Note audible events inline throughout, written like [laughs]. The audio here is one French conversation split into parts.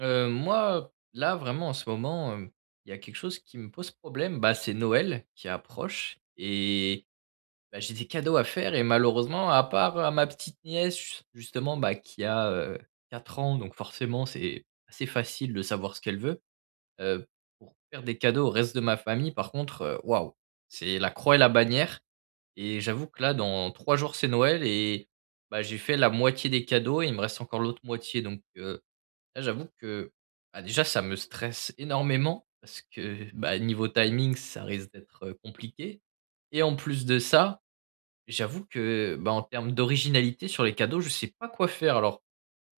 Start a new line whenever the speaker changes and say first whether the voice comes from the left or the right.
right: Moi, là, vraiment, en ce moment, il y a quelque chose qui me pose problème, bah, c'est Noël qui approche et bah, j'ai des cadeaux à faire et malheureusement, à part à ma petite nièce, justement, bah, qui a, 4 ans, donc forcément, c'est assez facile de savoir ce qu'elle veut. Heu, pour faire des cadeaux au reste de ma famille, par contre, waouh, c'est la croix et la bannière et j'avoue que là, dans 3 jours, c'est Noël et bah, j'ai fait la moitié des cadeaux et il me reste encore l'autre moitié. Donc là, j'avoue que, bah, déjà, ça me stresse énormément parce que, bah, niveau timing, ça risque d'être, compliqué. Et en plus de ça, j'avoue que, bah, en termes d'originalité sur les cadeaux, je sais pas quoi faire. Alors,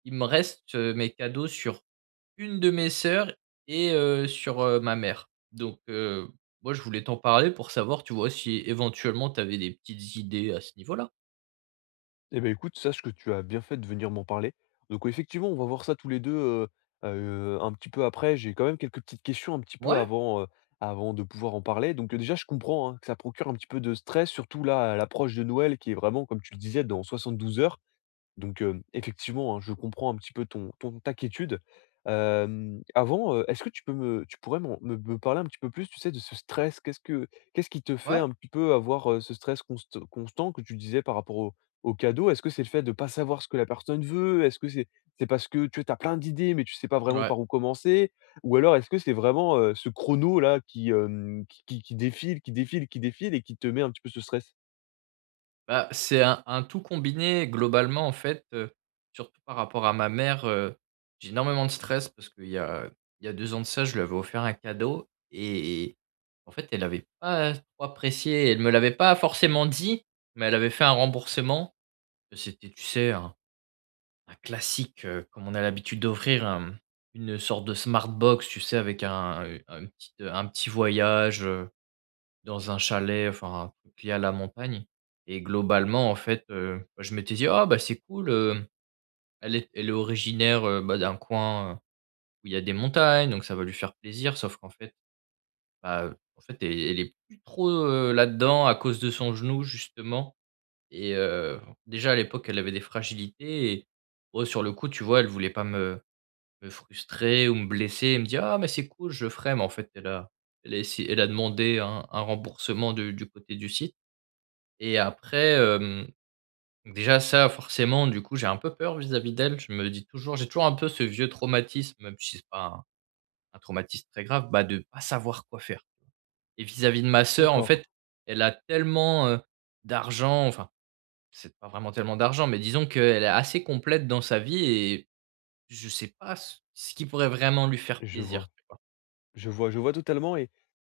right: il me reste, mes cadeaux sur une de mes sœurs et sur, ma mère. Donc, moi, je voulais t'en parler pour savoir, tu vois, si éventuellement tu avais des petites idées à ce niveau-là.
left: Eh ben écoute, sache que tu as bien fait de venir m'en parler. Donc, ouais, effectivement, on va voir ça tous les 2 un petit peu après. J'ai quand même quelques petites questions un petit peu
right: Ouais,
left: avant, avant de pouvoir en parler. Donc, déjà, je comprends, hein, que ça procure un petit peu de stress, surtout là, à l'approche de Noël qui est vraiment, comme tu le disais, dans 72 heures. Donc, effectivement, hein, je comprends un petit peu ton ton ta quiétude. Avant, est-ce que tu pourrais m'en me me parler un petit peu plus, tu sais, de ce stress? Qu'est-ce qui te fait
right: ouais,
left: un petit peu avoir, ce stress constant que tu disais par rapport au cadeau? Est-ce que c'est le fait de pas savoir ce que la personne veut? Est-ce que c'est parce que tu as plein d'idées, mais tu sais pas vraiment
right: ouais.
left: par où commencer? Ou alors est-ce que c'est vraiment, ce chrono là qui défile, qui défile, qui défile et qui te met un petit peu ce stress?
right: Bah, c'est un tout combiné globalement en fait, surtout par rapport à ma mère, j'ai énormément de stress parce qu'il y a 2 ans de ça, je lui avais offert un cadeau et en fait, elle avait pas trop apprécié. Elle me l'avait pas forcément dit, mais elle avait fait un remboursement. C'était, tu sais, un classique, comme on a l'habitude d'offrir, une sorte de smart box, tu sais, avec un petit voyage, dans un chalet, enfin, un truc lié à la montagne. Et globalement, en fait, je m'étais dit: «Ah, bah, c'est cool, elle est originaire, bah, d'un coin, où il y a des montagnes, donc ça va lui faire plaisir», sauf qu'en fait, bah, en fait, elle est plus trop, là-dedans à cause de son genou, justement. Et déjà à l'époque, elle avait des fragilités. Et oh, sur le coup, tu vois, elle voulait pas me frustrer ou me blesser et me dire: «Ah, mais c'est cool, je ferai», mais en fait, elle a essayé, elle a demandé un remboursement du côté du site. Et après, déjà ça forcément du coup j'ai un peu peur vis-à-vis d'elle. Je me dis toujours j'ai toujours un peu ce vieux traumatisme, même si c'est pas un traumatisme très grave, bah, de pas savoir quoi faire. Et vis-à-vis de ma sœur en
left: D'accord,
right: fait, elle a tellement, d'argent, enfin c'est pas vraiment tellement d'argent, mais disons qu'elle est assez complète dans sa vie et je sais pas ce qui pourrait vraiment lui faire
left: je
right: plaisir,
left: vois.
right: tu vois?
left: Je vois, je vois totalement et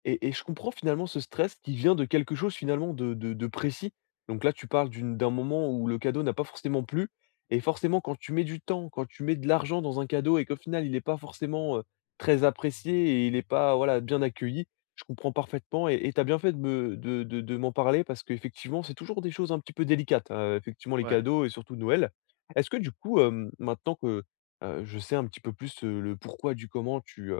left: et et je comprends finalement ce stress qui vient de quelque chose finalement de précis. Donc là, tu parles d'un moment où le cadeau n'a pas forcément plu et forcément quand tu mets du temps, quand tu mets de l'argent dans un cadeau et qu'au final, il n'est pas forcément, très apprécié et il n'est pas, voilà, bien accueilli. Je comprends parfaitement et tu as bien fait de me de m'en parler parce qu'effectivement, c'est toujours des choses un petit peu délicates, effectivement les cadeaux et surtout Noël. Est-ce que du coup, maintenant que, je sais un petit peu plus, le pourquoi du comment tu,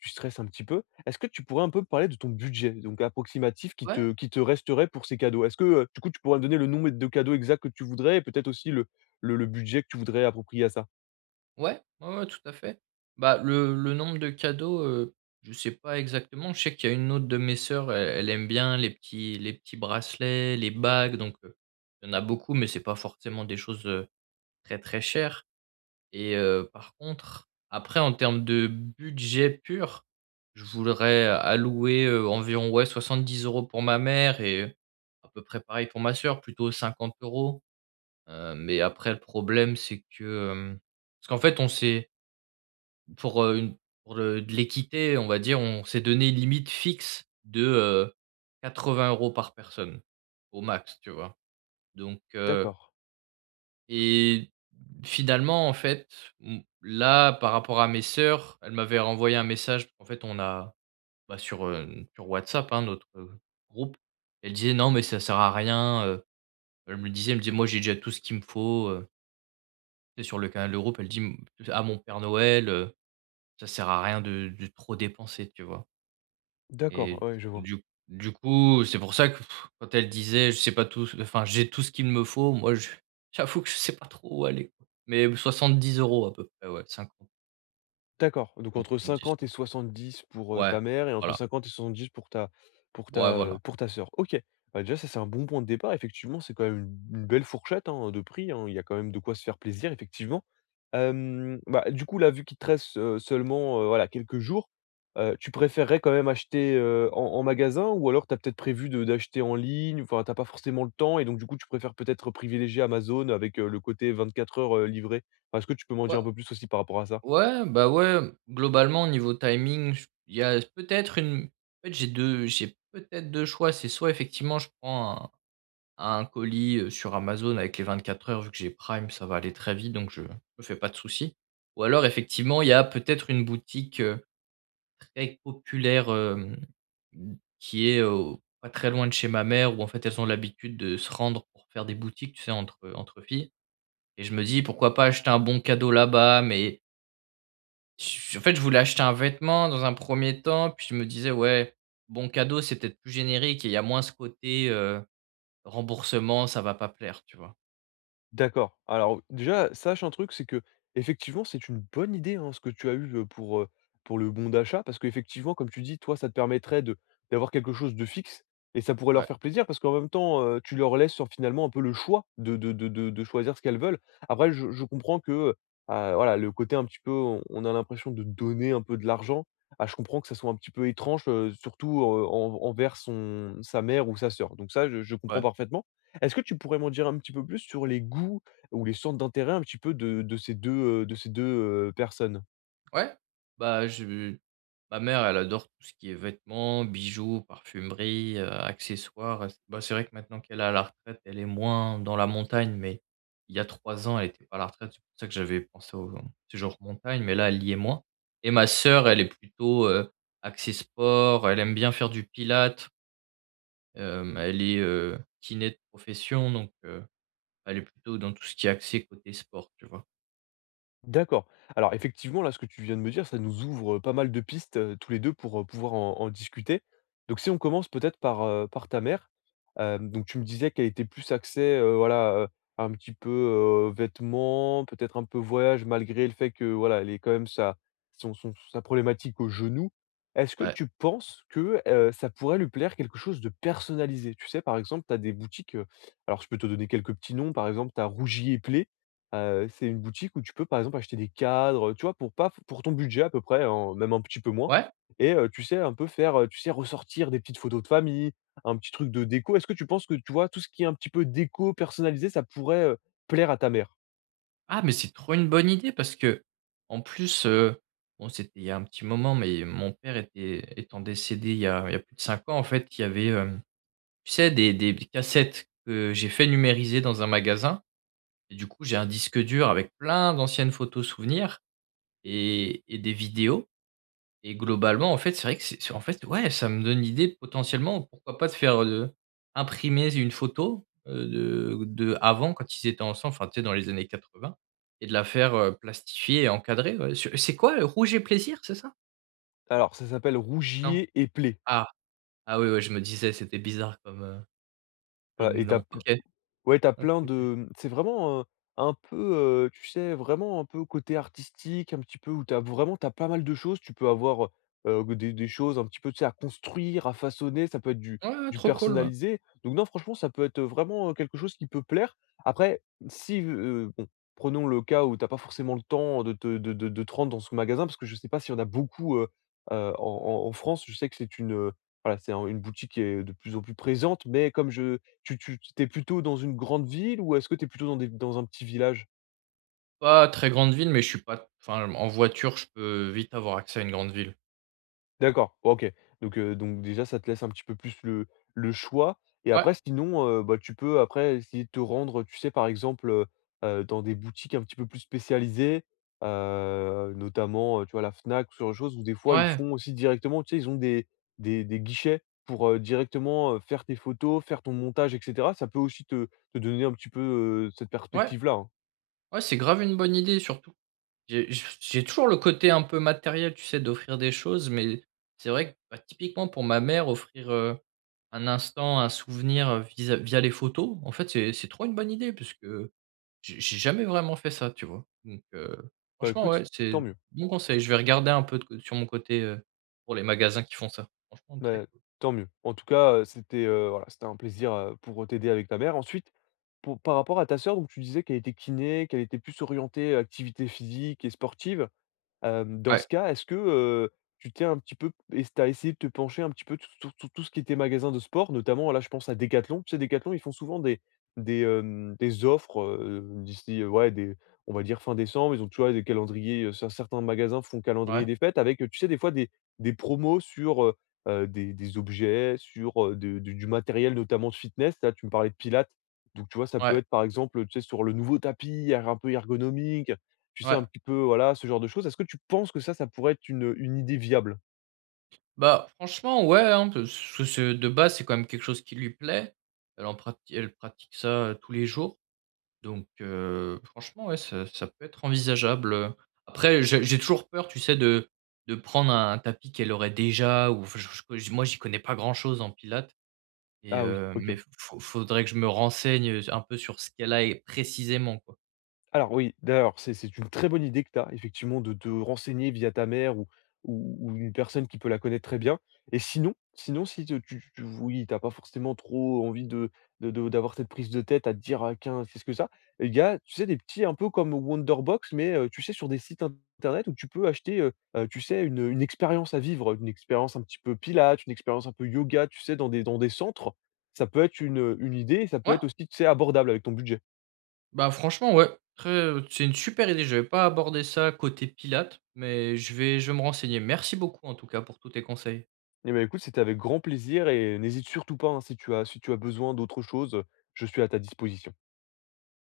left: tu stresses un petit peu. Est-ce que tu pourrais un peu me parler de ton budget, donc approximatif, qui
right: Ouais.
left: te qui te resterait pour ces cadeaux? Est-ce que, du coup, tu pourrais me donner le nombre de cadeaux exacts que tu voudrais et peut-être aussi le budget que tu voudrais approprier à ça?
right: Ouais, ouais, ouais, tout à fait. Bah, le nombre de cadeaux, je sais pas exactement. Je sais qu'il y a une autre de mes sœurs, elle aime bien les petits bracelets, les bagues, donc il y en a beaucoup, mais c'est pas forcément des choses, très, très chères. Et par contre, après en termes de budget pur, je voudrais allouer, environ, ouais, 70 € pour ma mère et à peu près pareil pour ma sœur, plutôt 50 €. Mais après le problème, c'est que, parce qu'en fait, on s'est pour, une pour de l'équité, on va dire, on s'est donné une limite fixe de, 80 € par personne, au max, tu vois? Donc,
left: D'accord,
right: et finalement, en fait, mmh, là, par rapport à mes sœurs, elles m'avaient renvoyé un message. En fait, on a bah, sur WhatsApp, hein, notre, groupe. Elle disait: «Non, mais ça sert à rien», elles me le disaient, elles me disait: «Moi, j'ai déjà tout ce qu'il me faut», tu sais, sur le canal de groupe, elles disent à mon père Noël, «Ça sert à rien de trop dépenser», tu vois?
left: d'accord,
right: Et
left: ouais, je vois.
right: du du coup, c'est pour ça que pff, quand elle disait: «Je sais pas tout ce enfin, j'ai tout ce qu'il me faut», moi je [laughs] j'avoue que je sais pas trop où aller, quoi. Mais 10 € à peu près, ouais,
left: D'accord, donc entre
right: 50-70,
left: 50 et
right: ouais.
left: 70 pour,
right: Ouais,
left: ta mère et entre
right: voilà,
left: 50 et 70 pour ta pour ta,
right: ouais, voilà.
left: heu, pour ta sœur. OK. Bah, déjà ça, c'est un bon point de départ. Effectivement, c'est quand même une belle fourchette, hein, de prix, hein. Il y a quand même de quoi se faire plaisir, effectivement. Bah, du coup, là, vu qu'il te reste, seulement, voilà, quelques jours, tu préférerais quand même acheter, en magasin ou alors tu as peut-être prévu de d'acheter en ligne? Enfin, tu pas forcément le temps et donc du coup, tu préfères peut-être privilégier Amazon avec, le côté 24 heures, livré? Enfin, est-ce que tu peux m'en dire un
right: Ouais,
left: peu plus aussi par rapport à ça?
right: ouais, bah, ouais, globalement au niveau timing, j il y a peut-être une en fait, j'ai peut-être 2 choix, c'est soit effectivement je prends à Un colis, sur Amazon avec les 24 heures, vu que j'ai Prime, ça va aller très vite, donc je me fais pas de soucis. Ou alors effectivement, il y a peut-être une boutique, très populaire, mmh, qui est, pas très loin de chez ma mère, où en fait, elles ont l'habitude de se rendre pour faire des boutiques, tu sais, entre filles. Et je me dis: «Pourquoi pas acheter un bon cadeau là-bas?» Mais j en fait, je voulais acheter un vêtement dans un premier temps, puis je me disais: «Ouais, bon cadeau, c'est peut-être plus générique et il y a moins ce côté, remboursement, ça va pas plaire», tu vois?
left: D'accord. Alors déjà, sache un truc, c'est que effectivement c'est une bonne idée, hein, ce que tu as eu, pour le bon d'achat parce qu'effectivement, comme tu dis, toi, ça te permettrait de d'avoir quelque chose de fixe et ça pourrait leur faire plaisir parce qu'en même temps, tu leur laisses, finalement un peu le choix de choisir ce qu'elles veulent. Après je comprends que, voilà, le côté un petit peu, on a l'impression de donner un peu de l'argent. Ah, je comprends que ça soit un petit peu étrange, surtout, en envers son sa mère ou sa sœur. Donc ça, je comprends
right: Ouais.
left: parfaitement. Est-ce que tu pourrais m'en dire un petit peu plus sur les goûts ou les centres d'intérêt un petit peu de ces deux personnes?
right: Ouais. Bah, je ma mère, elle adore tout ce qui est vêtements, bijoux, parfumerie, accessoires. Bah, c'est vrai que maintenant qu'elle est à la retraite, elle est moins dans la montagne, mais il y a 3 ans, elle était pas à la retraite. C'est pour ça que j'avais pensé au séjour montagne, mais là, elle y est moins. Et ma sœur, elle est plutôt, axée sport, elle aime bien faire du pilate. Elle est, kiné de profession, donc elle est plutôt dans tout ce qui est axé côté sport, tu vois?
left: D'accord. Alors effectivement, là, ce que tu viens de me dire, ça nous ouvre pas mal de pistes tous les deux pour pouvoir en discuter. Donc si on commence peut-être par ta mère, donc tu me disais qu'elle était plus axée, voilà, un petit peu vêtements, peut-être un peu voyage, malgré le fait que voilà, elle est quand même sa problématique au genou. Est-ce que
right: Ouais.
left: tu penses que ça pourrait lui plaire quelque chose de personnalisé? Tu sais, par exemple, tu as des boutiques, alors je peux te donner quelques petits noms, par exemple, tu as Rougier et Play. C'est une boutique où tu peux, par exemple, acheter des cadres, tu vois, pour pas pour ton budget à peu près, hein, même un petit peu moins,
right: Ouais?
left: et tu sais, un peu faire, tu sais, ressortir des petites photos de famille, un petit truc de déco. Est-ce que tu penses que, tu vois, tout ce qui est un petit peu déco personnalisé, ça pourrait, plaire à ta mère?
right: Ah, mais c'est trop une bonne idée parce que en plus, bon, c'était il y a un petit moment, mais mon père était étant décédé il y a plus de 5 ans. En fait, il y avait, tu sais, des cassettes que j'ai fait numériser dans un magasin et du coup, j'ai un disque dur avec plein d'anciennes photos souvenirs et des vidéos. Et globalement, en fait, c'est vrai que c'est en fait, ouais, ça me donne l'idée potentiellement, pourquoi pas de faire, imprimer une photo, de avant quand ils étaient ensemble, enfin, tu sais, dans les années 80 et de la faire, plastifier et encadrer, ouais. Su c'est quoi, Rouge et plaisir, c'est ça?
left: Alors ça s'appelle
right: Non?
left: Rougier& et Play.
right: Ah, ah oui, ouais, je me disais, c'était bizarre comme,
left: Voilà
right: comme
left: et t'as
right: nom. OK,
left: Ouais, t'as
right: OK,
left: plein
right: OK.
left: de c'est vraiment, un peu, tu sais, vraiment un peu côté artistique, un petit peu où t'as pas mal de choses. Tu peux avoir, des choses un petit peu, tu sais, à construire, à façonner, ça peut être du
right: Ouais, ouais,
left: du
right: trop cool, ouais.
left: personnalisé. Donc non, franchement, ça peut être vraiment, quelque chose qui peut plaire. Après, si, bon, prenons le cas où t'as pas forcément le temps de te rendre dans ce magasin, parce que je sais pas s'il y en a beaucoup, en France. Je sais que c'est une, voilà, c'est un une boutique qui est de plus en plus présente, mais comme je tu tu tu es plutôt dans une grande ville ou est-ce que tu es plutôt dans un petit village?
right: Pas très grande ville, mais je suis pas enfin, en voiture, je peux vite avoir accès à une grande ville.
left: D'accord, OK. Donc déjà ça te laisse un petit peu plus le choix et
right: Ouais,
left: après sinon, bah, tu peux après essayer de te rendre, tu sais, par exemple, dans des boutiques un petit peu plus spécialisées, notamment, tu vois, la Fnac, ou ce genre de choses où des fois ils
right: ouais,
left: font aussi directement, tu sais, ils ont des guichets pour, directement, faire tes photos, faire ton montage et cetera. Ça peut aussi te donner un petit peu, cette
right: ouais,
left: perspective-là, hein.
right: ouais, c'est grave une bonne idée, surtout j'ai toujours le côté un peu matériel, tu sais, d'offrir des choses, mais c'est vrai que, bah, typiquement pour ma mère, offrir, un instant, un souvenir, visa via les photos, en fait, c'est trop une bonne idée puisque j'ai jamais vraiment fait ça, tu vois? Donc
left: Bah,
right: franchement, ouais,
left: écoute,
right: c'est
left: tant mieux.
right: bon conseil. Je vais regarder un peu de co sur mon côté, pour les magasins qui font ça. Franchement, très
left: Mais
right: cool.
left: tant mieux. En tout cas, c'était, voilà, c'était un plaisir, pour t'aider avec ta mère. Ensuite, pour par rapport à ta sœur, donc tu disais qu'elle était kiné, qu'elle était plus orientée activité physique et sportive. Dans
right: Ouais,
left: ce cas, est-ce que, tu t'es un petit peu et tu as essayé de te pencher un petit peu t sur tout ce qui était magasin de sport? Notamment, là, je pense à Decathlon. Tu sais, Decathlon, ils font souvent des offres, d'ici, ouais, des on va dire fin décembre. Ils ont, tu vois, des calendriers, certains magasins font calendrier
right: ouais,
left: des fêtes avec, tu sais, des fois des promos sur, des objets, sur, de du matériel, notamment de fitness. Là, tu me parlais de pilates, donc tu vois, ça peut
right: ouais,
left: être, par exemple, tu sais, sur le nouveau tapis er un peu ergonomique. Tu sais, un
right: ouais.
left: petit peu, voilà, ce genre de choses. Est-ce que tu penses que ça pourrait être une idée viable?
right: Bah, franchement, ouais, hein, parce que c'est de base, c'est quand même quelque chose qui lui plaît. Elle pratique ça, tous les jours. Donc franchement, ouais, ça peut être envisageable. Après, j'ai toujours peur, tu sais, de prendre un tapis qu'elle aurait déjà ou enfin, je moi, j'y connais pas grand-chose en pilates et
left: Ah oui, OK.
right: mais f faudrait que je me renseigne, un peu sur ce qu'elle a et précisément, quoi.
left: Alors oui, d'ailleurs, c'est une très bonne idée que tu as, effectivement, de te renseigner via ta mère ou, ou, une personne qui peut la connaître très bien. Et sinon si t'as pas forcément trop envie d'avoir cette prise de tête à te dire, ah, tiens, qu'est-ce que ça? Il y a, tu sais, des petits, un peu comme Wonderbox, mais tu sais, sur des sites internet où tu peux acheter, tu sais, une expérience à vivre, une expérience un petit peu pilates, une expérience un peu yoga, tu sais, dans des centres. Ça peut être une idée, ça peut
right: Ouais,
left: être aussi, tu sais, abordable avec ton budget.
right: bah, franchement, ouais, très, c'est une super idée. Je n'avais pas abordé ça côté pilates, mais je vais me renseigner. Merci beaucoup, en tout cas, pour tous tes conseils.
left: Eh ben, écoute, c'était avec grand plaisir et n'hésite surtout pas, hein, si tu as besoin d'autre chose, je suis à ta disposition.